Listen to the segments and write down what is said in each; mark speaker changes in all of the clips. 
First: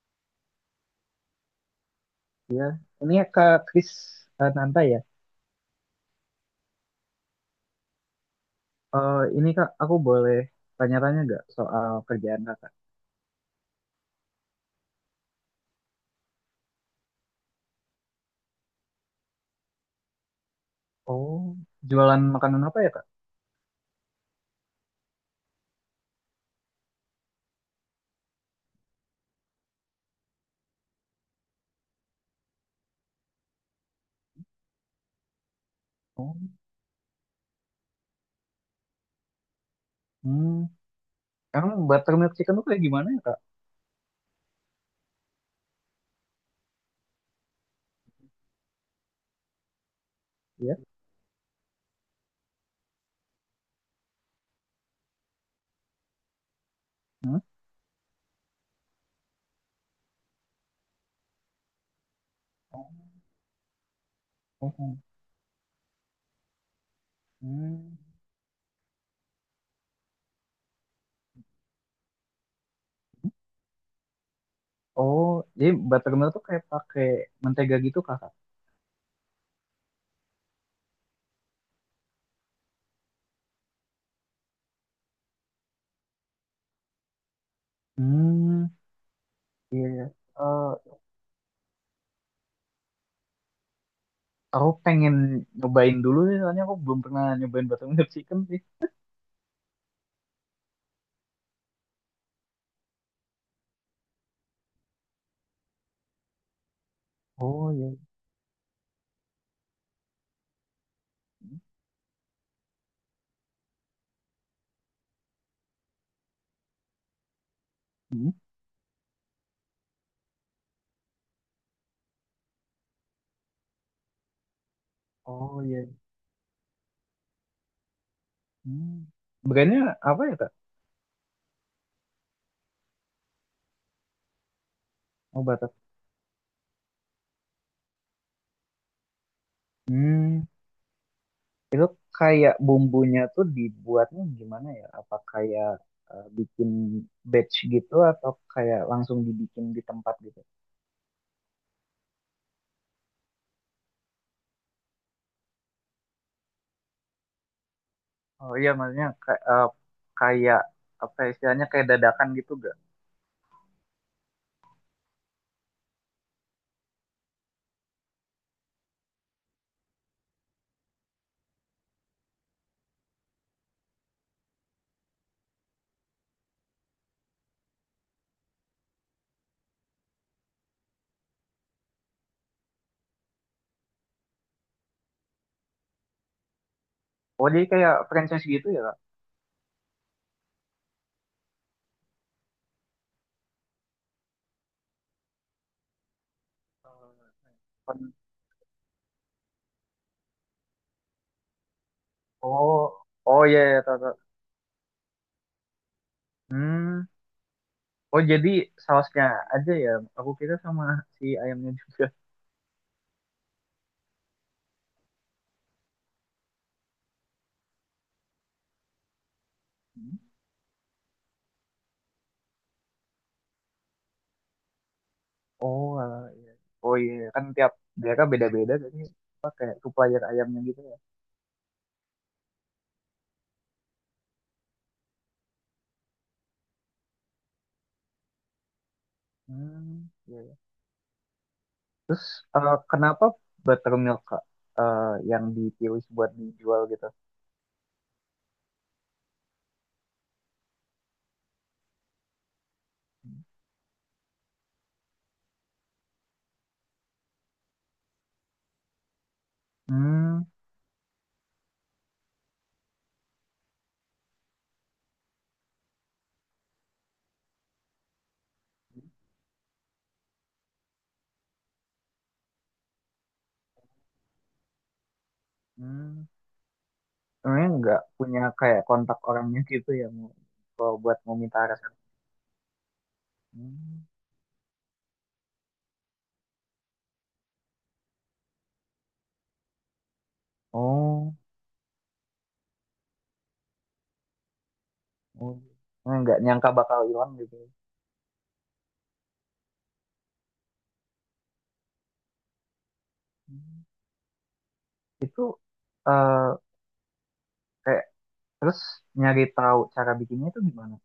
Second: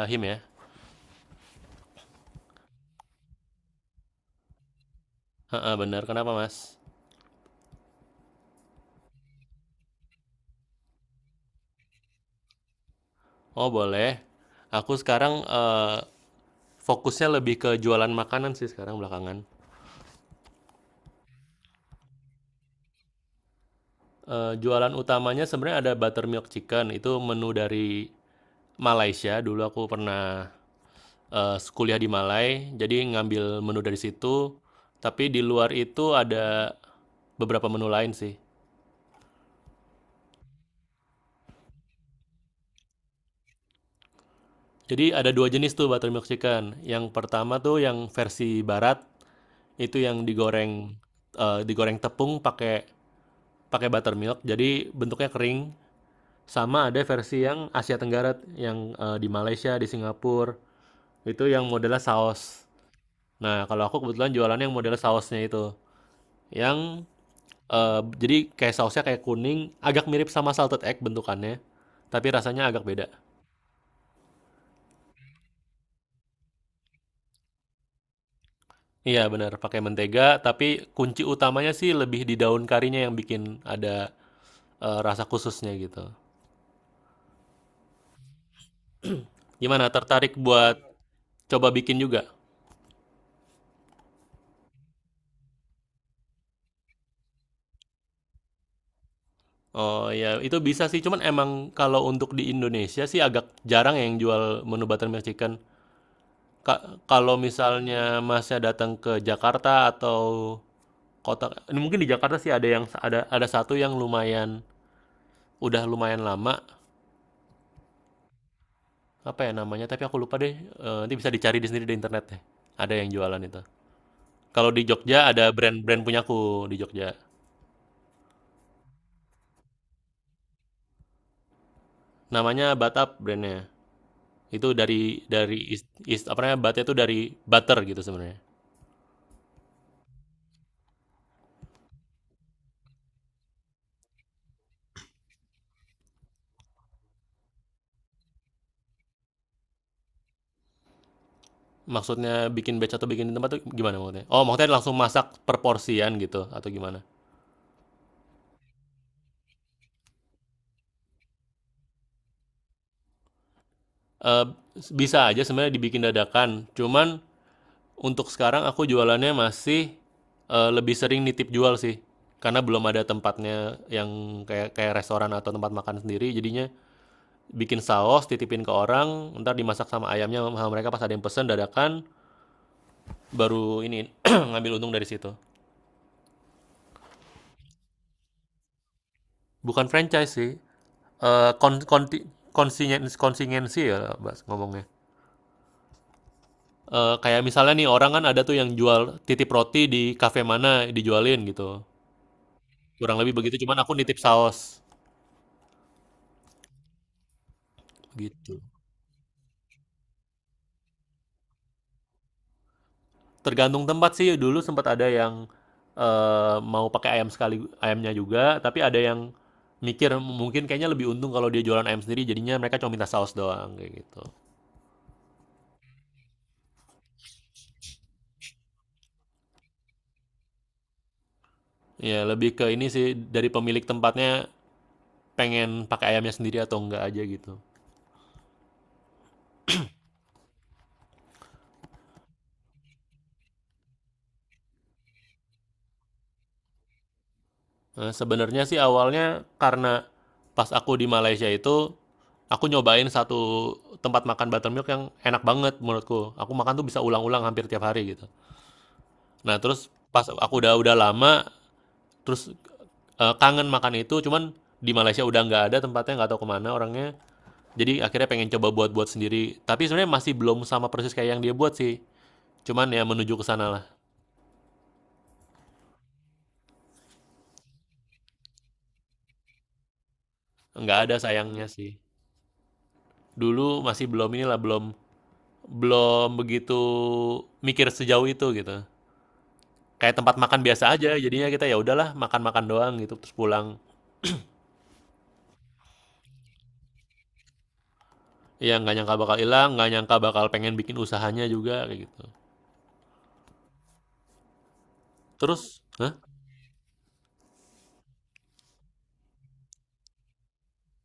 Speaker 1: Fahim ya?
Speaker 2: Iya, ini ya, Kak Kris eh, Nanta ya.
Speaker 1: Heeh, bener. Kenapa, Mas?
Speaker 2: Eh, ini Kak, aku boleh tanya-tanya nggak soal kerjaan Kakak?
Speaker 1: Oh, boleh. Aku sekarang fokusnya lebih ke jualan makanan sih sekarang belakangan.
Speaker 2: Oh, jualan makanan apa ya Kak?
Speaker 1: Jualan utamanya sebenarnya ada buttermilk chicken, itu menu dari Malaysia. Dulu aku pernah, kuliah di Malai, jadi ngambil menu dari situ. Tapi di luar itu
Speaker 2: Oh,
Speaker 1: ada beberapa menu lain sih.
Speaker 2: hmm. Emang buttermilk chicken tuh kayak gimana ya Kak?
Speaker 1: Jadi ada dua jenis tuh buttermilk chicken. Yang pertama tuh yang versi barat, itu yang
Speaker 2: Iya.
Speaker 1: digoreng, digoreng tepung pakai pakai buttermilk jadi bentuknya kering. Sama ada versi
Speaker 2: Hmm?
Speaker 1: yang Asia Tenggara yang di Malaysia, di Singapura, itu yang modelnya saus.
Speaker 2: Oh,
Speaker 1: Nah kalau aku kebetulan jualannya
Speaker 2: oh,
Speaker 1: yang
Speaker 2: oh.
Speaker 1: modelnya sausnya itu yang
Speaker 2: Hmm.
Speaker 1: jadi kayak sausnya kayak kuning agak mirip sama salted egg bentukannya, tapi rasanya agak beda.
Speaker 2: Oh, jadi buttermilk tuh kayak pakai mentega gitu Kakak?
Speaker 1: Iya benar pakai mentega, tapi kunci utamanya sih lebih di daun karinya yang bikin ada rasa khususnya gitu.
Speaker 2: Hmm, iya,
Speaker 1: Gimana,
Speaker 2: iya.
Speaker 1: tertarik buat
Speaker 2: Eh,
Speaker 1: coba bikin juga?
Speaker 2: aku pengen nyobain dulu sih, soalnya aku belum pernah nyobain buttermilk chicken sih.
Speaker 1: Oh, ya itu bisa sih, cuman emang kalau untuk di Indonesia sih agak jarang yang jual menu buttermilk chicken. Ka kalau
Speaker 2: Oh iya.
Speaker 1: misalnya Masnya datang ke Jakarta atau kota ini, mungkin di Jakarta sih ada yang ada satu yang lumayan udah lumayan lama,
Speaker 2: Hmm.
Speaker 1: apa ya namanya, tapi aku lupa deh, nanti bisa dicari di sendiri di internet deh. Ada yang jualan itu. Kalau di Jogja ada
Speaker 2: Oh iya.
Speaker 1: brand-brand punyaku di Jogja.
Speaker 2: Hmm. Brandnya apa ya Kak?
Speaker 1: Namanya Batap brandnya. Itu dari
Speaker 2: Oh,
Speaker 1: dari
Speaker 2: batas.
Speaker 1: is apa namanya, Batnya itu dari butter gitu sebenarnya.
Speaker 2: Hmm, kayak bumbunya tuh dibuatnya gimana ya? Apa kayak bikin batch gitu atau kayak langsung dibikin di tempat gitu?
Speaker 1: Maksudnya bikin batch atau bikin di tempat tuh gimana maksudnya? Oh, maksudnya langsung masak per porsian gitu atau gimana?
Speaker 2: Oh iya, maksudnya kayak apa ya, istilahnya kayak dadakan gitu gak?
Speaker 1: Eh, bisa aja sebenarnya dibikin dadakan. Cuman untuk sekarang aku jualannya masih lebih sering nitip jual sih. Karena belum ada tempatnya yang kayak kayak restoran atau tempat makan sendiri, jadinya bikin saus, titipin ke orang, ntar dimasak sama ayamnya sama mereka pas ada yang pesen dadakan, baru ini ngambil untung dari situ.
Speaker 2: Oh, jadi kayak franchise gitu ya, Kak?
Speaker 1: Bukan franchise sih. Eh kon konti- Konsingensi ya Bas, ngomongnya. Kayak misalnya nih orang
Speaker 2: Pen-
Speaker 1: kan ada tuh yang jual titip roti di kafe mana dijualin gitu.
Speaker 2: Oh,
Speaker 1: Kurang lebih
Speaker 2: oh
Speaker 1: begitu,
Speaker 2: iya, iya,
Speaker 1: cuman aku
Speaker 2: tahu, tahu.
Speaker 1: nitip saus
Speaker 2: Hmm, oh jadi
Speaker 1: gitu.
Speaker 2: sausnya aja ya. Aku kira sama si ayamnya juga.
Speaker 1: Tergantung tempat sih. Dulu sempat ada yang mau pakai ayam sekali ayamnya juga, tapi ada yang mikir
Speaker 2: Hmm.
Speaker 1: mungkin kayaknya lebih untung kalau dia jualan ayam sendiri, jadinya mereka cuma minta saus doang kayak gitu.
Speaker 2: Oh, alah, iya. Oh iya, kan tiap daerah beda-beda jadi supplier ayamnya gitu ya.
Speaker 1: Ya lebih ke ini sih dari pemilik tempatnya, pengen pakai ayamnya sendiri atau enggak aja gitu.
Speaker 2: Hmm, iya, iya. Eh, kenapa buttermilk Kak, eh, yang dipilih buat dijual gitu?
Speaker 1: Sebenarnya sih awalnya karena pas aku di Malaysia itu, aku nyobain satu tempat makan buttermilk yang enak banget menurutku. Aku makan tuh bisa ulang-ulang hampir tiap hari gitu. Nah terus pas
Speaker 2: Hmm,
Speaker 1: aku udah lama, terus, kangen makan itu, cuman di Malaysia udah nggak ada tempatnya, nggak tahu kemana orangnya. Jadi akhirnya pengen coba buat-buat sendiri. Tapi sebenarnya masih belum sama persis kayak yang dia buat sih. Cuman ya menuju ke sana lah.
Speaker 2: hmm. Sebenarnya nggak punya kayak kontak orangnya gitu ya mau kalau
Speaker 1: Nggak ada
Speaker 2: buat mau minta
Speaker 1: sayangnya sih.
Speaker 2: resep.
Speaker 1: Dulu
Speaker 2: Hmm.
Speaker 1: masih belum inilah, belum Belum begitu mikir sejauh itu gitu. Kayak tempat makan biasa aja,
Speaker 2: Oh,
Speaker 1: jadinya kita ya udahlah makan-makan doang gitu, terus pulang.
Speaker 2: oh. Nah, nggak nyangka bakal hilang gitu.
Speaker 1: Ya nggak nyangka bakal hilang, nggak nyangka bakal pengen bikin usahanya juga kayak gitu.
Speaker 2: Hmm. Itu
Speaker 1: Terus, hah?
Speaker 2: eh kayak terus nyari tahu cara bikinnya itu gimana?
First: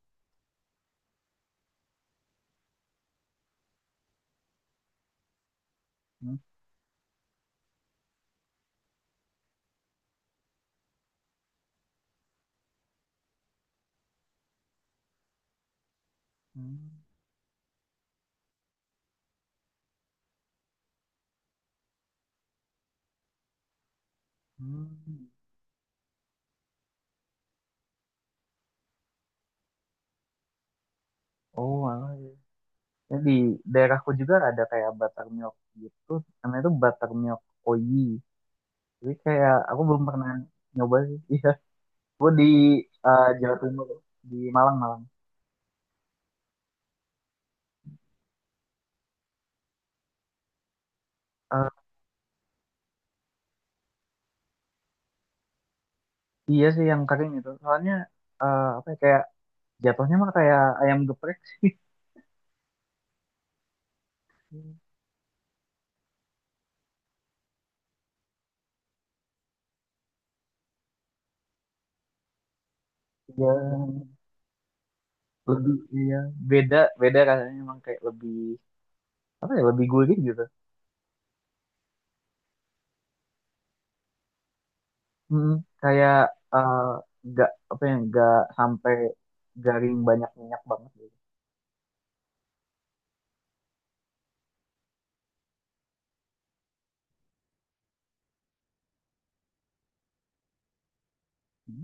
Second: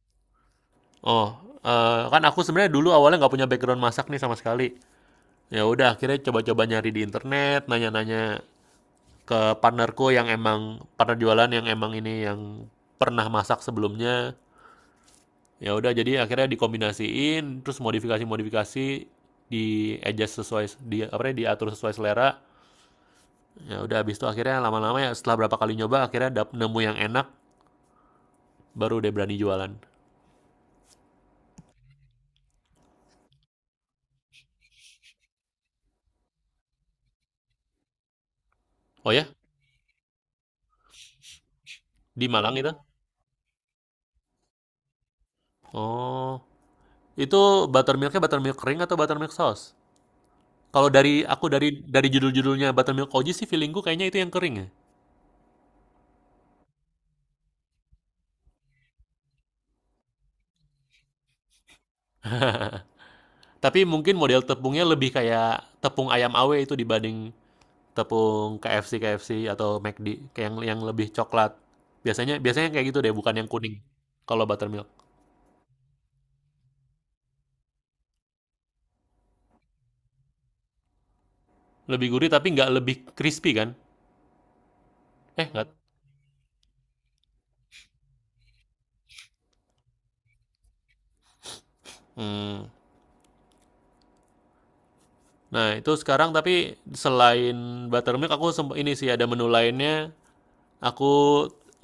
Speaker 1: Oh, kan aku sebenarnya dulu awalnya nggak punya background masak nih sama sekali. Ya udah akhirnya
Speaker 2: Hmm.
Speaker 1: coba-coba nyari di internet, nanya-nanya ke partnerku yang emang partner jualan yang emang ini yang pernah masak sebelumnya. Ya udah jadi akhirnya
Speaker 2: Hmm.
Speaker 1: dikombinasiin, terus modifikasi-modifikasi di adjust sesuai, di apa ya, diatur sesuai selera. Ya udah habis itu akhirnya lama-lama ya
Speaker 2: Hmm.
Speaker 1: setelah berapa kali nyoba akhirnya nemu yang enak, baru deh berani jualan.
Speaker 2: Oh, alah, terus di daerahku juga ada kayak buttermilk gitu namanya tuh buttermilk oyi
Speaker 1: Oh
Speaker 2: jadi
Speaker 1: ya,
Speaker 2: kayak aku belum pernah nyoba sih iya
Speaker 1: di
Speaker 2: gue di
Speaker 1: Malang itu?
Speaker 2: Jawa Timur di Malang Malang
Speaker 1: Oh, itu buttermilknya buttermilk kering atau buttermilk sauce? Kalau dari aku dari
Speaker 2: Eh,
Speaker 1: dari judul-judulnya buttermilk koji sih feelingku kayaknya itu yang kering ya.
Speaker 2: iya sih yang kering itu soalnya apa ya, kayak jatuhnya mah kayak ayam geprek sih.
Speaker 1: Tapi mungkin model tepungnya lebih kayak tepung ayam awe itu dibanding tepung KFC KFC atau McD kayak yang lebih coklat. Biasanya biasanya kayak gitu deh, bukan yang kuning.
Speaker 2: Iya,
Speaker 1: Kalau buttermilk
Speaker 2: lebih iya beda beda rasanya emang kayak lebih apa ya lebih gurih gitu.
Speaker 1: lebih gurih tapi nggak lebih crispy kan? Eh
Speaker 2: Mm,
Speaker 1: nggak.
Speaker 2: kayak eh, nggak apa ya nggak sampai garing banyak minyak banget gitu.
Speaker 1: Hmm. Nah itu sekarang tapi selain buttermilk aku ini sih ada menu lainnya. Aku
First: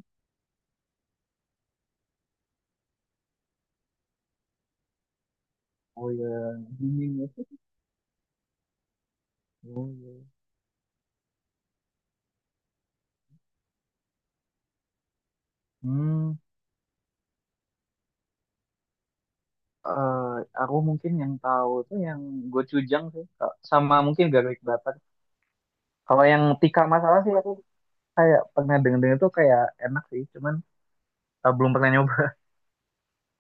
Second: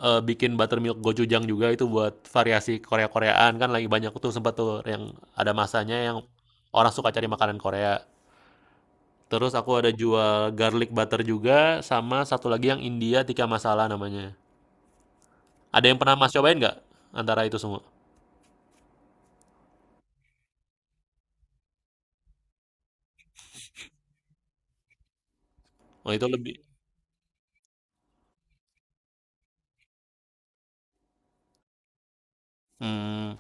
Speaker 1: bikin buttermilk gochujang juga itu buat variasi Korea-Koreaan kan lagi banyak tuh, sempat tuh yang ada masanya
Speaker 2: Oh
Speaker 1: yang
Speaker 2: ya,
Speaker 1: orang suka
Speaker 2: ini ya.
Speaker 1: cari makanan Korea. Terus aku
Speaker 2: Oh,
Speaker 1: ada
Speaker 2: ya.
Speaker 1: jual garlic butter juga, sama satu lagi yang India tikka masala namanya. Ada yang pernah
Speaker 2: Hmm,
Speaker 1: Mas cobain nggak antara itu semua?
Speaker 2: eh, aku mungkin yang tahu tuh yang gochujang sih, Kak, sama mungkin garlic butter.
Speaker 1: Oh
Speaker 2: Kalau
Speaker 1: itu
Speaker 2: yang
Speaker 1: lebih.
Speaker 2: tikar masalah sih aku kayak pernah dengar-dengar tuh kayak enak sih, cuman belum pernah nyoba.
Speaker 1: Hmm,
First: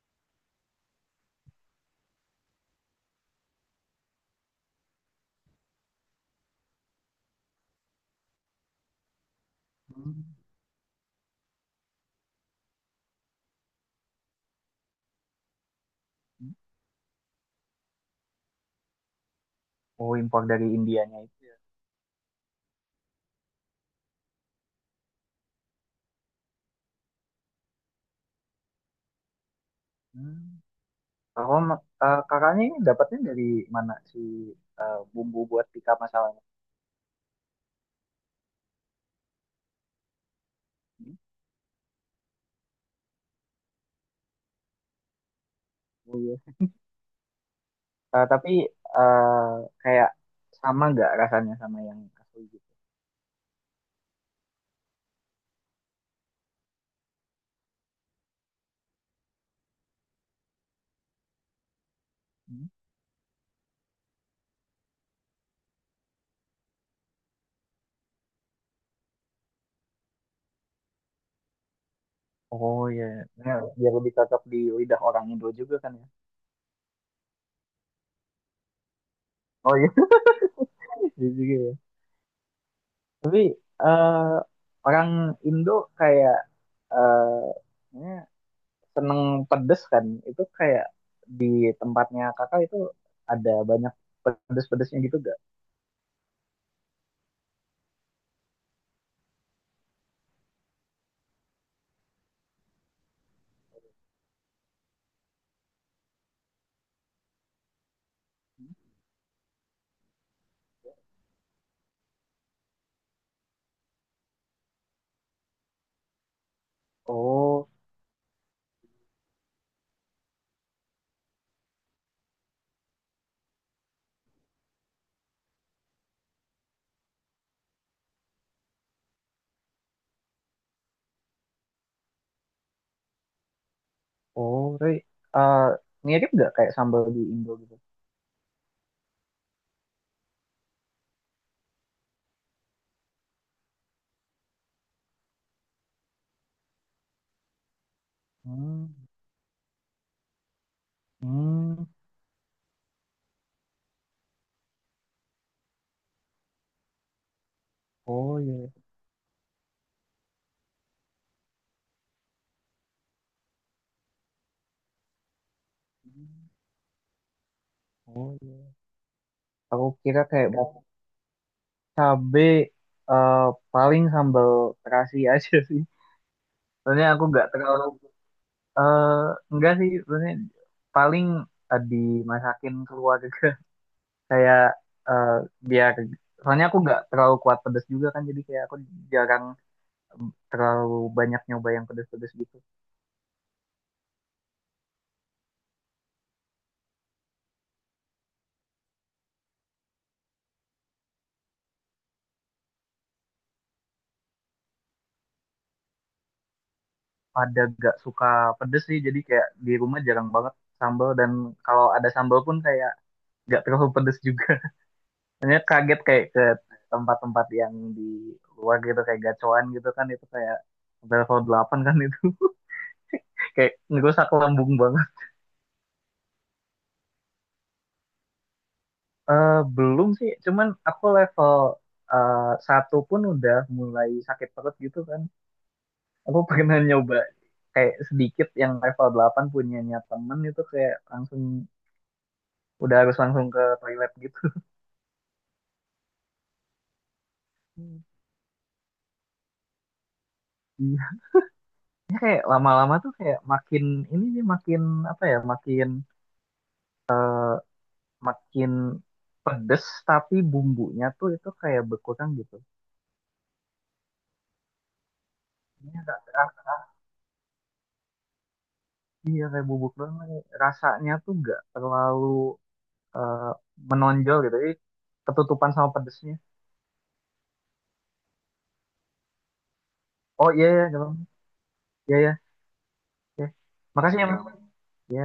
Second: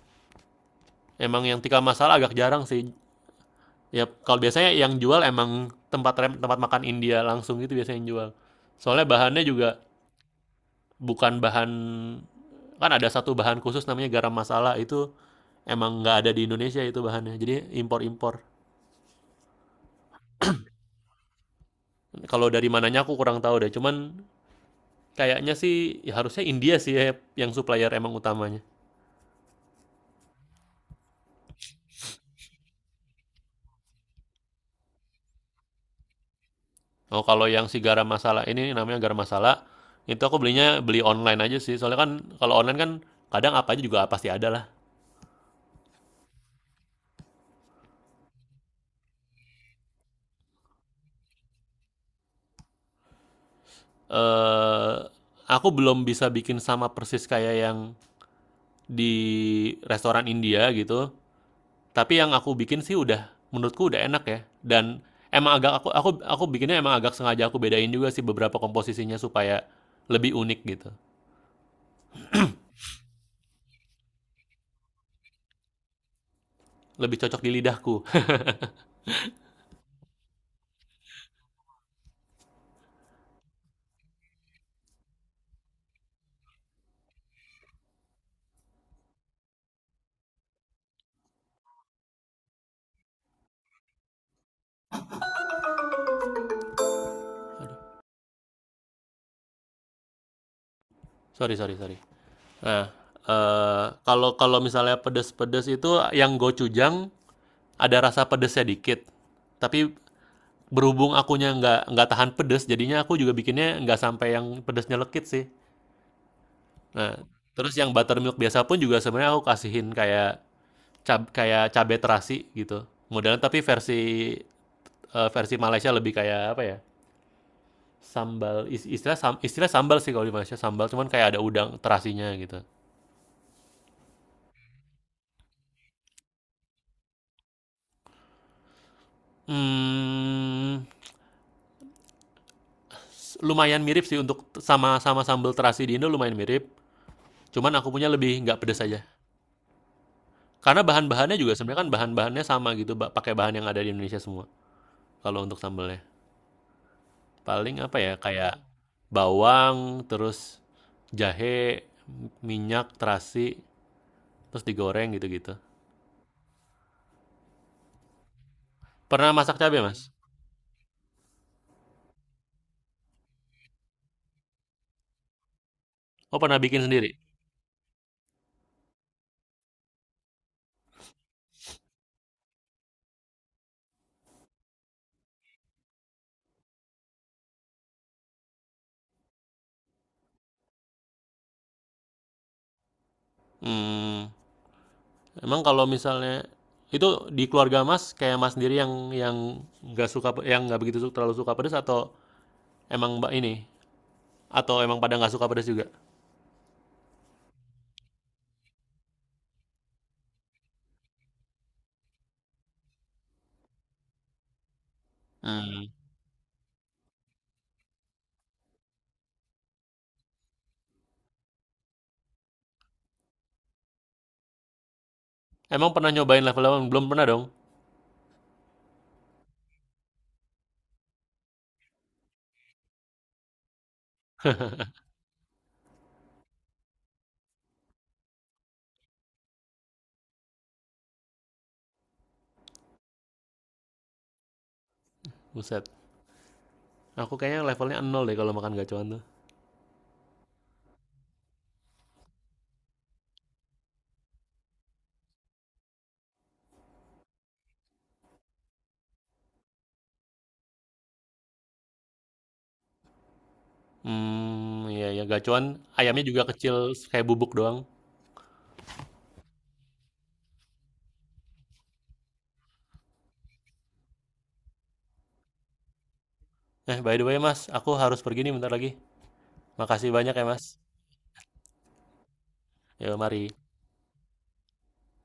Speaker 1: emang yang tikka masala agak jarang sih. Ya kalau biasanya yang jual emang tempat makan India langsung gitu biasanya yang jual. Soalnya bahannya juga
Speaker 2: Hmm.
Speaker 1: bukan bahan, kan ada satu bahan khusus namanya garam masala, itu emang nggak ada di Indonesia itu bahannya. Jadi impor-impor.
Speaker 2: Oh, impor dari Indianya itu ya.
Speaker 1: Kalau dari mananya aku kurang tahu deh. Cuman kayaknya sih ya harusnya India sih ya yang supplier emang utamanya.
Speaker 2: Hmm. Kalau kakaknya ini dapatnya dari mana si bumbu buat tikar masalahnya?
Speaker 1: Oh, kalau yang si garam masala ini namanya garam masala, itu aku belinya beli
Speaker 2: Hmm.
Speaker 1: online aja sih. Soalnya kan kalau online kan kadang apa aja juga pasti ada lah.
Speaker 2: Oh, iya. Eh, tapi eh, kayak sama nggak rasanya sama yang asli
Speaker 1: Eh aku belum bisa bikin sama persis kayak yang di restoran India gitu. Tapi yang aku
Speaker 2: gitu?
Speaker 1: bikin sih udah, menurutku udah enak ya. Dan emang agak aku bikinnya emang agak sengaja aku bedain juga sih beberapa komposisinya supaya lebih unik gitu.
Speaker 2: Oh iya, ya, biar lebih cocok di lidah orang Indo juga kan ya.
Speaker 1: Lebih cocok di lidahku.
Speaker 2: Oh iya, iya juga ya. Tapi eh, orang Indo kayak eh, ya, seneng pedes kan. Itu kayak di tempatnya kakak itu ada banyak pedes-pedesnya gitu gak?
Speaker 1: Sorry, sorry, sorry. Nah, kalau kalau misalnya pedes-pedes itu yang gochujang ada rasa pedesnya dikit. Tapi berhubung akunya nggak tahan pedes, jadinya aku juga bikinnya nggak sampai yang pedesnya lekit sih. Nah,
Speaker 2: Oh,
Speaker 1: terus yang buttermilk biasa pun juga sebenarnya aku kasihin kayak cabe terasi gitu. Modelnya tapi versi, versi Malaysia lebih kayak apa ya, sambal, istilah sambal sih kalau di Malaysia, sambal cuman kayak ada udang terasinya gitu.
Speaker 2: oh, tapi eh, mirip gak kayak sambal di Indo gitu?
Speaker 1: Mmm, lumayan mirip sih untuk sama-sama sambal terasi di Indo lumayan mirip. Cuman aku punya lebih nggak pedes
Speaker 2: Hmm,
Speaker 1: aja. Karena bahan-bahannya juga sebenarnya
Speaker 2: hmm,
Speaker 1: kan bahan-bahannya sama gitu, pakai bahan yang ada di Indonesia semua. Kalau untuk sambalnya paling apa ya
Speaker 2: oh
Speaker 1: kayak
Speaker 2: iya.
Speaker 1: bawang, terus jahe, minyak, terasi, terus digoreng gitu-gitu.
Speaker 2: Hmm. Oh iya.
Speaker 1: Pernah masak cabai
Speaker 2: Aku
Speaker 1: Mas?
Speaker 2: kira kayak mau Cabe eh, paling sambal terasi aja sih.
Speaker 1: Oh, pernah bikin
Speaker 2: Soalnya
Speaker 1: sendiri?
Speaker 2: aku nggak terlalu eh enggak sih. Soalnya paling dimasakin keluarga kayak eh, biar soalnya aku nggak terlalu kuat pedas juga kan jadi kayak aku jarang em, terlalu banyak nyoba yang pedas-pedas gitu.
Speaker 1: Hmm, emang kalau misalnya itu di keluarga Mas kayak Mas sendiri yang nggak suka yang nggak begitu terlalu suka pedas, atau emang Mbak ini, atau emang pada nggak suka pedas juga?
Speaker 2: Pada nggak suka pedas sih jadi kayak di rumah jarang banget sambal dan kalau ada sambal pun kayak nggak terlalu pedas juga. Hanya
Speaker 1: Mmm,
Speaker 2: kaget kayak ke tempat-tempat yang di luar gitu kayak gacoan gitu kan itu kayak level 8 kan itu kayak ngerusak lambung banget.
Speaker 1: emang pernah nyobain level 8? Belum pernah dong?
Speaker 2: Eh, belum sih, cuman aku level eh, satu pun udah mulai sakit perut gitu kan. Aku pernah nyoba kayak sedikit yang level 8 punyanya temen itu kayak langsung udah harus langsung ke toilet gitu.
Speaker 1: Buset, aku kayaknya levelnya 0 deh kalau makan gacoan tuh.
Speaker 2: Iya, ya, kayak lama-lama tuh kayak makin ini sih makin apa ya makin makin pedes tapi bumbunya tuh itu kayak berkurang gitu.
Speaker 1: Hmm, iya ya, gacoan
Speaker 2: Ini agak
Speaker 1: ayamnya juga kecil
Speaker 2: agak-
Speaker 1: kayak bubuk doang.
Speaker 2: iya kayak bubuk doang nih. Rasanya tuh nggak terlalu eh, menonjol gitu. Jadi ketutupan sama pedesnya.
Speaker 1: By the way Mas, aku harus pergi nih bentar lagi. Makasih banyak ya
Speaker 2: Oh
Speaker 1: Mas.
Speaker 2: iya ya, gampang. Iya iya.
Speaker 1: Yo,
Speaker 2: Iya.
Speaker 1: mari.
Speaker 2: Makasih ya, Mas. Iya.